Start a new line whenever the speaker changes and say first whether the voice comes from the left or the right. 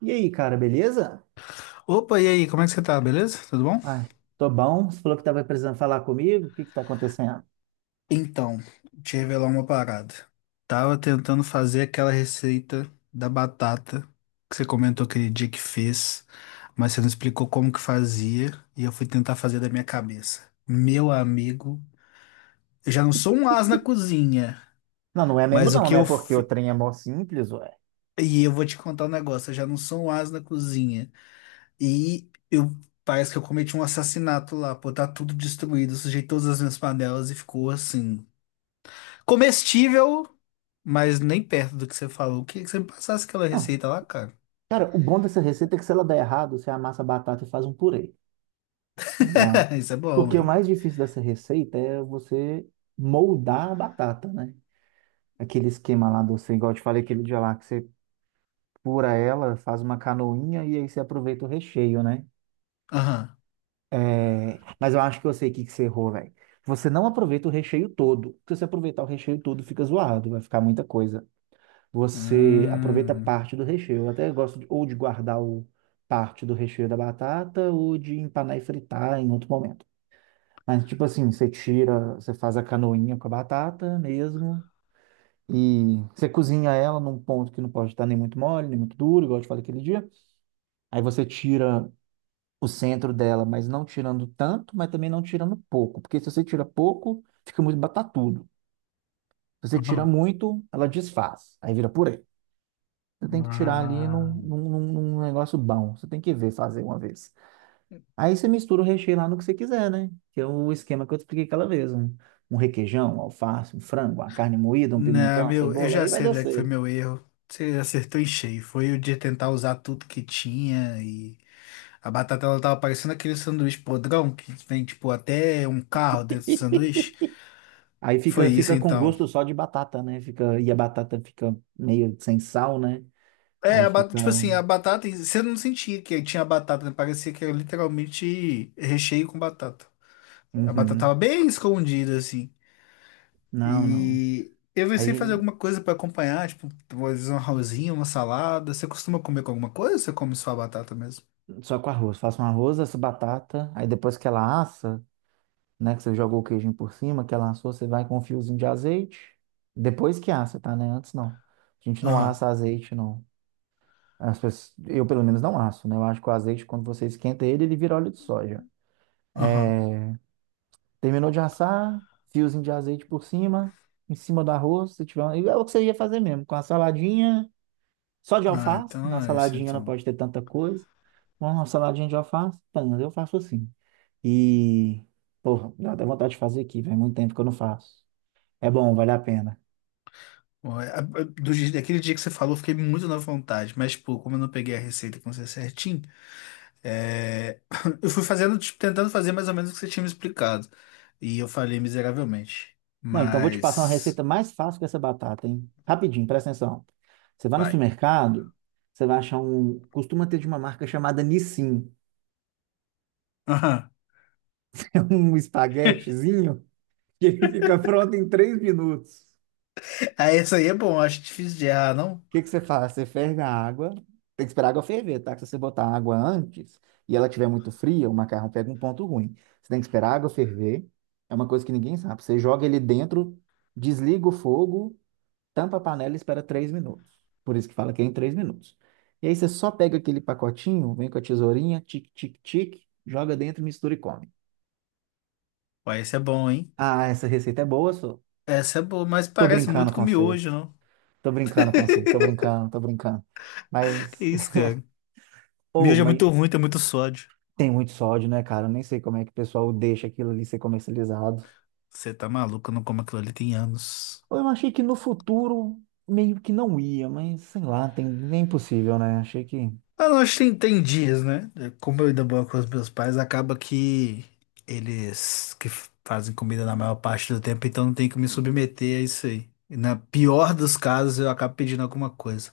right: E aí, cara, beleza?
left: Opa, e aí, como é que você tá? Beleza? Tudo bom?
right: Ai, tô bom. Você falou que tava precisando falar comigo. O que que tá acontecendo?
left: Então, te revelar uma parada. Tava tentando fazer aquela receita da batata que você comentou aquele dia que fez, mas você não explicou como que fazia e eu fui tentar fazer da minha cabeça. Meu amigo, eu já não sou um as na cozinha,
right: Não, não é mesmo
left: mas o
right: não,
left: que
right: né?
left: eu
right: Porque o
left: fi...
right: trem é mó simples, ué.
left: E eu vou te contar um negócio, eu já não sou um as na cozinha. E eu parece que eu cometi um assassinato lá, pô, tá tudo destruído, sujei todas as minhas panelas e ficou assim. Comestível, mas nem perto do que você falou. Queria que você me passasse aquela
right: Não.
left: receita lá, cara.
right: Cara, o bom dessa receita é que se ela der errado, você amassa a batata e faz um purê, tá ligado?
left: Isso é bom,
right: Porque o
left: hein?
right: mais difícil dessa receita é você moldar a batata, né? Aquele esquema lá igual eu te falei aquele dia lá, que você pura ela, faz uma canoinha e aí você aproveita o recheio, né?
left: Aham.
right: É, mas eu acho que eu sei o que que você errou, velho. Você não aproveita o recheio todo. Porque se você aproveitar o recheio todo, fica zoado, vai ficar muita coisa. Você aproveita
left: Hum.
right: parte do recheio. Eu até gosto ou de guardar o parte do recheio da batata ou de empanar e fritar em outro momento. Mas, tipo assim, você tira, você faz a canoinha com a batata mesmo. E você cozinha ela num ponto que não pode estar nem muito mole, nem muito duro, igual eu te falei aquele dia. Aí você tira o centro dela, mas não tirando tanto, mas também não tirando pouco, porque se você tira pouco, fica muito batatudo. Se você tira
left: Uhum.
right: muito, ela desfaz, aí vira purê. Você tem que tirar ali
left: Ah.
right: num negócio bom, você tem que ver fazer uma vez. Aí você mistura o recheio lá no que você quiser, né? Que é o esquema que eu te expliquei aquela vez, um requeijão, um alface, um frango, uma carne moída, um pimentão,
left: Não,
right: uma
left: meu, eu
right: cebola,
left: já
right: aí vai
left: sei
right: dar
left: onde é que foi
right: certo.
left: meu erro. Você acertou em cheio. Foi o de tentar usar tudo que tinha e a batata ela tava parecendo aquele sanduíche podrão que vem tipo até um carro dentro do sanduíche.
right: Aí
left: Foi
right: fica,
left: isso
right: fica com
left: então.
right: gosto só de batata, né? Fica, e a batata fica meio sem sal, né?
left: É,
right: Aí
left: a ba-
right: fica.
left: tipo assim, a batata, você não sentia que tinha batata, né? Parecia que era literalmente recheio com batata. A batata
right: Uhum.
left: tava bem escondida, assim.
right: Não, não.
left: E eu pensei em fazer
right: Aí
left: alguma coisa pra acompanhar, tipo, às vezes um arrozinho, uma salada. Você costuma comer com alguma coisa ou você come só a batata mesmo?
right: só com arroz. Faço um arroz, essa batata. Aí depois que ela assa, né? Que você jogou o queijinho por cima, que ela assou, você vai com um fiozinho de azeite. Depois que assa, tá? Né? Antes não. A gente não
left: Aham,
right: assa azeite, não. Eu pelo menos não asso, né? Eu acho que o azeite, quando você esquenta ele, ele vira óleo de soja.
left: aham.
right: Terminou de assar, fiozinho de azeite por cima, em cima do arroz, se tiver. É o que você ia fazer mesmo, com a saladinha. Só de
left: Ah,
right: alface, na
left: então é isso,
right: saladinha não
left: então.
right: pode ter tanta coisa. Mas uma saladinha de alface, pano, eu faço assim. E, porra, dá até vontade de fazer aqui, faz muito tempo que eu não faço. É bom, vale a pena.
left: Bom, é- a- Do, dia- daquele dia que você falou, eu fiquei muito na vontade, mas, tipo, como eu não peguei a receita com você certinho. É, Eu fui fazendo, tipo, tentando fazer mais ou menos o que você tinha me explicado. E eu falhei miseravelmente.
right: Não, então vou te passar uma
left: Mas.
right: receita mais fácil que essa batata, hein? Rapidinho, presta atenção. Você vai no
left: Vai.
right: supermercado, você vai achar um. Costuma ter de uma marca chamada Nissin.
left: Aham.
right: É um espaguetezinho que ele fica pronto em 3 minutos.
left: Ah, essa aí é bom, acho difícil de errar, não?
right: Que você faz? Você ferve a água. Tem que esperar a água ferver, tá? Que se você botar a água antes e ela tiver muito fria, o macarrão pega um ponto ruim. Você tem que esperar a água ferver. É uma coisa que ninguém sabe. Você joga ele dentro, desliga o fogo, tampa a panela e espera 3 minutos. Por isso que fala que é em 3 minutos. E aí você só pega aquele pacotinho, vem com a tesourinha, tic, tic, tic, joga dentro, mistura e come.
left: Ué, essa é bom, hein?
right: Ah, essa receita é boa, só.
left: Essa é boa, mas
right: Tô
left: parece
right: brincando
left: muito com
right: com você.
left: miojo, não?
right: Tô brincando com você. Tô brincando, tô brincando.
left: Que
right: Mas,
left: isso, cara?
right: ou,
left: Miojo é
right: mas
left: muito ruim, tem muito sódio.
right: Tem muito sódio, né, cara? Eu nem sei como é que o pessoal deixa aquilo ali ser comercializado.
left: Você tá maluco, eu não como aquilo ali tem anos.
right: Eu achei que no futuro meio que não ia, mas sei lá, tem, nem impossível, né? Achei que.
left: Ah, não, acho que tem, tem dias, né? É, como eu ainda moro com os meus pais, acaba que eles que f- fazem comida na maior parte do tempo, então não tem que me submeter a isso aí. E na pior dos casos, eu acabo pedindo alguma coisa.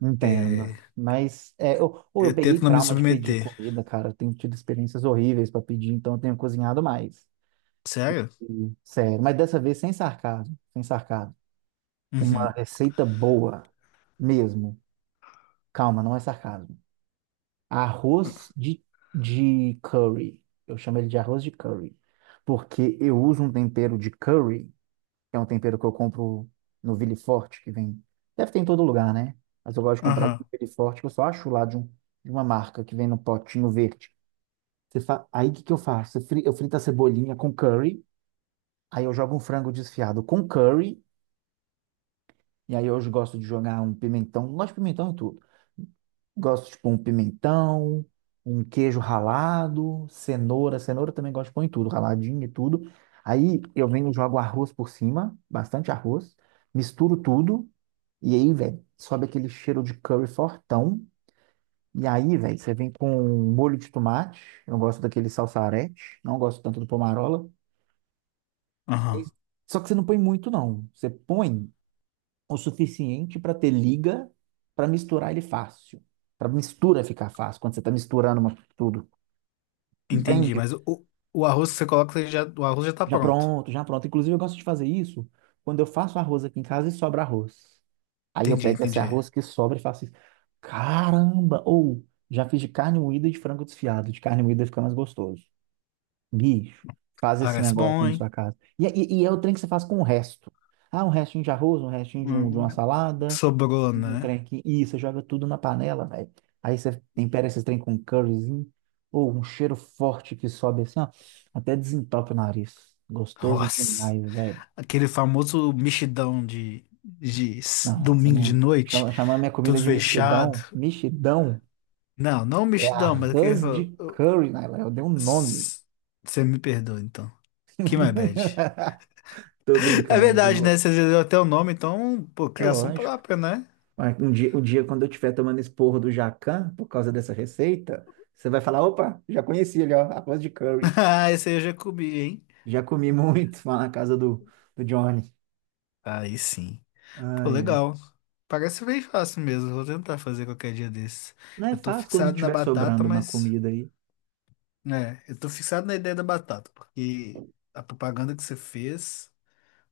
right: Entendo.
left: É,
right: Mas é, eu
left: eu
right: peguei
left: tento não me
right: trauma de pedir
left: submeter.
right: comida, cara. Eu tenho tido experiências horríveis para pedir, então eu tenho cozinhado mais.
left: Sério?
right: E, sério, mas dessa vez sem sarcasmo, sem sarcasmo. Uma
left: Uhum.
right: receita boa mesmo. Calma, não é sarcasmo. Arroz de curry. Eu chamo ele de arroz de curry. Porque eu uso um tempero de curry, que é um tempero que eu compro no Ville Forte, que vem. Deve ter em todo lugar, né? Mas eu gosto de comprar ele no
left: Aham.
right: Ville Forte, que eu só acho lá de uma marca que vem no potinho verde. Aí o que, que eu faço? Eu frito a cebolinha com curry, aí eu jogo um frango desfiado com curry. E aí hoje gosto de jogar um pimentão, gosto de pimentão e tudo. Gosto de pôr um pimentão, um queijo ralado, cenoura. Cenoura também gosto de pôr em tudo, raladinho e tudo. Aí eu venho, jogo arroz por cima, bastante arroz, misturo tudo. E aí, velho, sobe aquele cheiro de curry fortão. E aí, velho, você vem com um molho de tomate. Eu gosto daquele salsarete, não gosto tanto do pomarola. Aí-
left: Aham.
right: só que você não põe muito, não. Você põe o suficiente para ter liga para misturar ele fácil. Para mistura ficar fácil, quando você está misturando tudo.
left: Entendi,
right: Entende?
left: mas o arroz que você coloca, ele já, o arroz já tá
right: Já
left: pronto.
right: pronto, já pronto. Inclusive, eu gosto de fazer isso quando eu faço arroz aqui em casa e sobra arroz. Aí eu
left: Entendi,
right: pego esse
left: entendi.
right: arroz que sobra e faço isso. Caramba! Ou já fiz de carne moída e de frango desfiado. De carne moída fica mais gostoso. Bicho, faz esse
left: Parece
right: negócio
left: bom,
right: na sua
left: hein?
right: casa. E é o trem que você faz com o resto. Ah, um restinho de arroz, um restinho de, um,
left: Hum,
right: de uma
left: hum.
right: salada.
left: Sobrou,
right: Um trem
left: né?
right: aqui. E você joga tudo na panela, velho. Aí você tempera esses trem com um curryzinho. Ou um cheiro forte que sobe assim, ó. Até desentope o nariz. Gostoso
left: Nossa.
right: demais, velho.
left: Aquele famoso mexidão de s-
right: Não, não, você
left: domingo de
right: não...
left: noite,
right: Chamar minha comida
left: tudo
right: de
left: fechado.
right: mexidão. Mexidão
left: Não, não
right: é
left: mexidão, mas aquele.
right: arroz
left: Fa-
right: de curry, Naila. Eu dei um nome.
left: s- Você me perdoa, então. Que my bad.
right: Tô
left: É
right: brincando de
left: verdade, né?
right: novo.
left: Você já deu até o nome, então, pô,
right: É
left: criação
right: lógico.
left: própria, né?
right: Mas um dia, um dia, quando eu estiver tomando esse porro do Jacan, por causa dessa receita, você vai falar, opa, já conheci ele, ó, arroz de curry.
left: Ah, esse aí eu já comi, hein?
right: Já comi muito lá na casa do, Johnny.
left: Aí sim. Pô,
right: Ai, é.
left: legal. Parece bem fácil mesmo. Vou tentar fazer qualquer dia desses.
right: Não é
left: Eu tô
right: fácil quando
left: fixado na
right: estiver
left: batata,
right: sobrando uma
left: mas.
right: comida aí.
left: É, eu tô fixado na ideia da batata, porque a propaganda que você fez.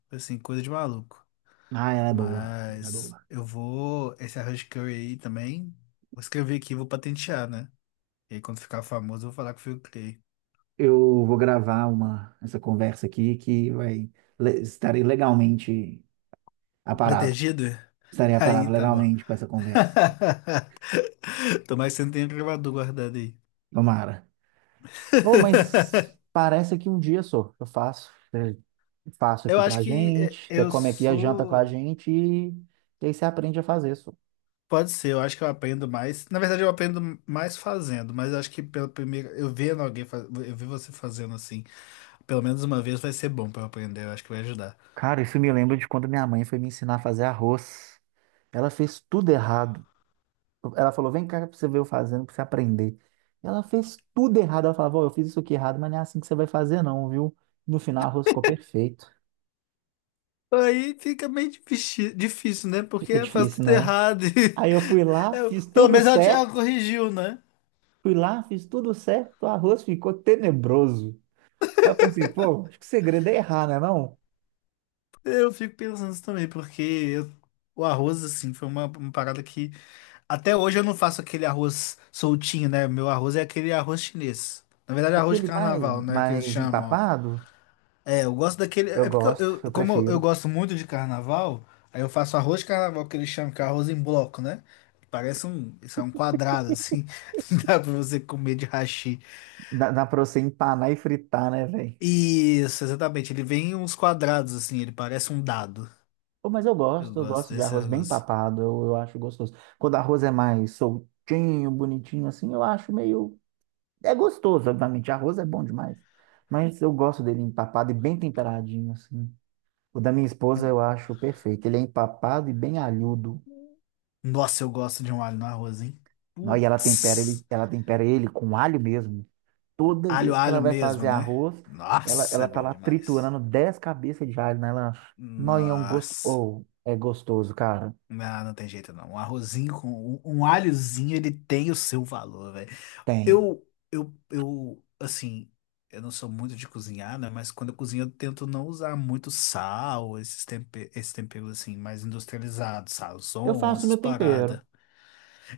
left: Assim, coisa de maluco.
right: Ah, ela é boa. Ela é
left: Mas
right: boa.
left: eu vou. Esse arroz de curry aí também. Vou escrever aqui e vou patentear, né? E aí, quando ficar famoso, eu vou falar que fui eu que criei.
right: Eu vou gravar essa conversa aqui que vai. Estarei legalmente aparado.
left: Protegido?
right: Estarei
left: Aí
right: aparado
left: tá bom.
right: legalmente com essa conversa.
left: Tomara que você não tenha gravador guardado aí.
right: Tomara. Oh, mas parece que um dia só eu faço. Faço
left: Eu
right: aqui
left: acho
right: pra
left: que é,
right: gente. Você
left: eu
right: come aqui a janta com a
left: sou.
right: gente e aí você aprende a fazer.
left: Pode ser, eu acho que eu aprendo mais. Na verdade, eu aprendo mais fazendo, mas eu acho que pela primeira. Eu vendo alguém, faz... eu vi você fazendo assim, pelo menos uma vez vai ser bom pra eu aprender, eu acho que vai ajudar.
right: Cara, isso me lembra de quando minha mãe foi me ensinar a fazer arroz. Ela fez tudo errado. Ela falou: vem cá pra você ver eu fazendo, pra você aprender. Ela fez tudo errado. Ela falava: "Ó, eu fiz isso aqui errado, mas não é assim que você vai fazer, não, viu?" No final, o arroz ficou perfeito.
left: Aí fica meio difícil, né?
right: Fica
left: Porque faz
right: difícil,
left: tudo
right: né?
left: errado. E-
right: Aí eu fui lá,
left: Eu-
right: fiz
left: pelo
right: tudo
left: menos ela, te- ela
right: certo.
left: corrigiu, né?
right: Fui lá, fiz tudo certo. O arroz ficou tenebroso. Aí eu pensei: pô, acho que o segredo é errar, né? Não?
left: Eu fico pensando isso também, porque eu- o arroz, assim, foi uma parada que. Até hoje eu não faço aquele arroz soltinho, né? Meu arroz é aquele arroz chinês. Na verdade, arroz de
right: Aquele mais,
left: carnaval, né? Que eles
right: mais
left: chamam.
right: empapado,
left: É, eu gosto daquele.
right: eu
left: É porque
right: gosto,
left: eu-
right: eu
left: como eu
right: prefiro.
left: gosto muito de carnaval, aí eu faço arroz de carnaval que eles chamam que é arroz em bloco, né? Parece um, isso é um quadrado assim, dá pra você comer de hashi.
right: Dá pra você empanar e fritar, né, velho?
left: Isso, exatamente. Ele vem em uns quadrados assim, ele parece um dado.
right: Pô, mas eu
left: Eu
right: gosto, eu
left: gosto
right: gosto de
left: desse
right: arroz bem
left: negócio.
right: papado, eu acho gostoso. Quando arroz é mais soltinho, bonitinho assim, eu acho meio. É gostoso, obviamente. Arroz é bom demais. Mas eu gosto dele empapado e bem temperadinho, assim. O da minha esposa eu acho perfeito. Ele é empapado e bem alhudo.
left: Nossa, eu gosto de um alho no arroz, hein?
right: Nó, e ela tempera ele,
left: Putz,
right: com alho mesmo. Toda
left: alho,
right: vez que ela
left: alho
right: vai
left: mesmo,
right: fazer
left: né?
right: arroz, ela,
left: Nossa,
right: ela
left: é
right: tá
left: bom
right: lá
left: demais.
right: triturando 10 cabeças de alho, né, ela Nó, e é um gosto.
left: Nossa.
right: Ou é gostoso, cara.
left: Não, não tem jeito não. Um arrozinho com um, um alhozinho, ele tem o seu valor, velho.
right: Tem.
left: Eu, eu, assim, eu não sou muito de cozinhar, né? Mas quando eu cozinho, eu tento não usar muito sal, esses tempe- esses temperos, assim, mais industrializados,
right: Eu
left: sazon,
right: faço
left: essas
right: meu tempero.
left: paradas.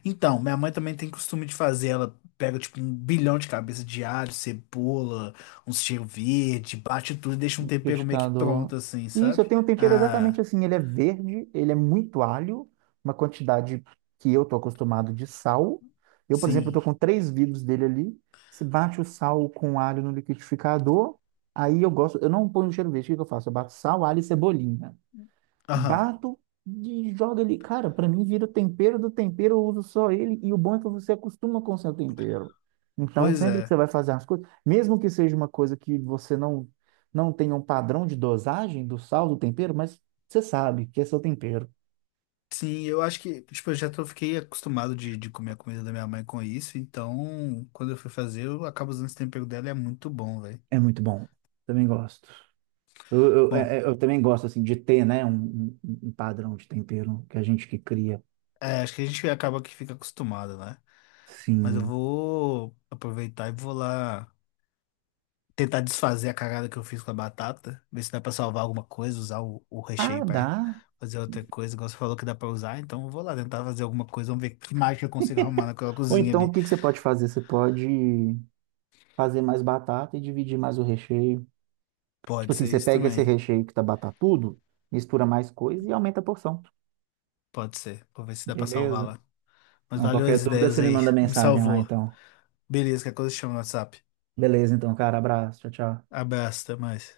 left: Então, minha mãe também tem costume de fazer. Ela pega, tipo, um bilhão de cabeça de alho, cebola, uns cheiro verde, bate tudo e deixa um tempero meio que
right: Liquidificador.
left: pronto, assim,
right: Isso, eu
left: sabe?
right: tenho um tempero
left: Ah,
right: exatamente assim. Ele é verde, ele é muito alho, uma quantidade que eu tô acostumado de sal. Eu, por exemplo, tô
left: sim.
right: com três vidros dele ali. Se bate o sal com alho no liquidificador, aí eu gosto. Eu não ponho cheiro verde, o que que eu faço? Eu bato sal, alho e cebolinha,
left: Aham.
right: bato e jogo ali. Cara, pra mim vira o tempero do tempero, eu uso só ele. E o bom é que você acostuma com o seu tempero. Então,
left: Pois
right: sempre que você
left: é.
right: vai fazer as coisas, mesmo que seja uma coisa que você não tenha um padrão de dosagem do sal, do tempero, mas você sabe que é seu tempero.
left: Sim, eu acho que, tipo, eu já tô, fiquei acostumado de comer a comida da minha mãe com isso, então quando eu fui fazer, eu acabo usando esse tempero dela e é muito bom, velho.
right: É muito bom. Também gosto. Eu, eu,
left: Bom,
right: é- é- eu também gosto, assim, de ter, né, um, um padrão de tempero que a gente que cria.
left: é, acho que a gente acaba que fica acostumado, né? Mas eu
right: Sim.
left: vou aproveitar e vou lá tentar desfazer a cagada que eu fiz com a batata, ver se dá pra salvar alguma coisa, usar o
right: Ah,
left: recheio pra
right: dá.
left: fazer outra coisa, igual você falou que dá pra usar, então eu vou lá tentar fazer alguma coisa, vamos ver que mágica eu consigo arrumar naquela
right: Ou
left: cozinha
right: então, o
left: ali.
right: que que você pode fazer? Você pode fazer mais batata e dividir mais o recheio. Tipo
left: Pode
right: assim,
left: ser
right: você
left: isso
right: pega esse
left: também,
right: recheio que tá batatudo, mistura mais coisa e aumenta a porção.
left: pode ser, vou ver se dá pra salvar
right: Beleza?
left: lá. Mas
right: Então,
left: valeu
right: qualquer
left: as
right: dúvida,
left: ideias
right: você me
left: aí.
right: manda
left: Me
right: mensagem lá,
left: salvou.
right: então.
left: Beleza, que coisa chama no WhatsApp.
right: Beleza, então, cara. Abraço. Tchau, tchau.
left: Abraço, até mais.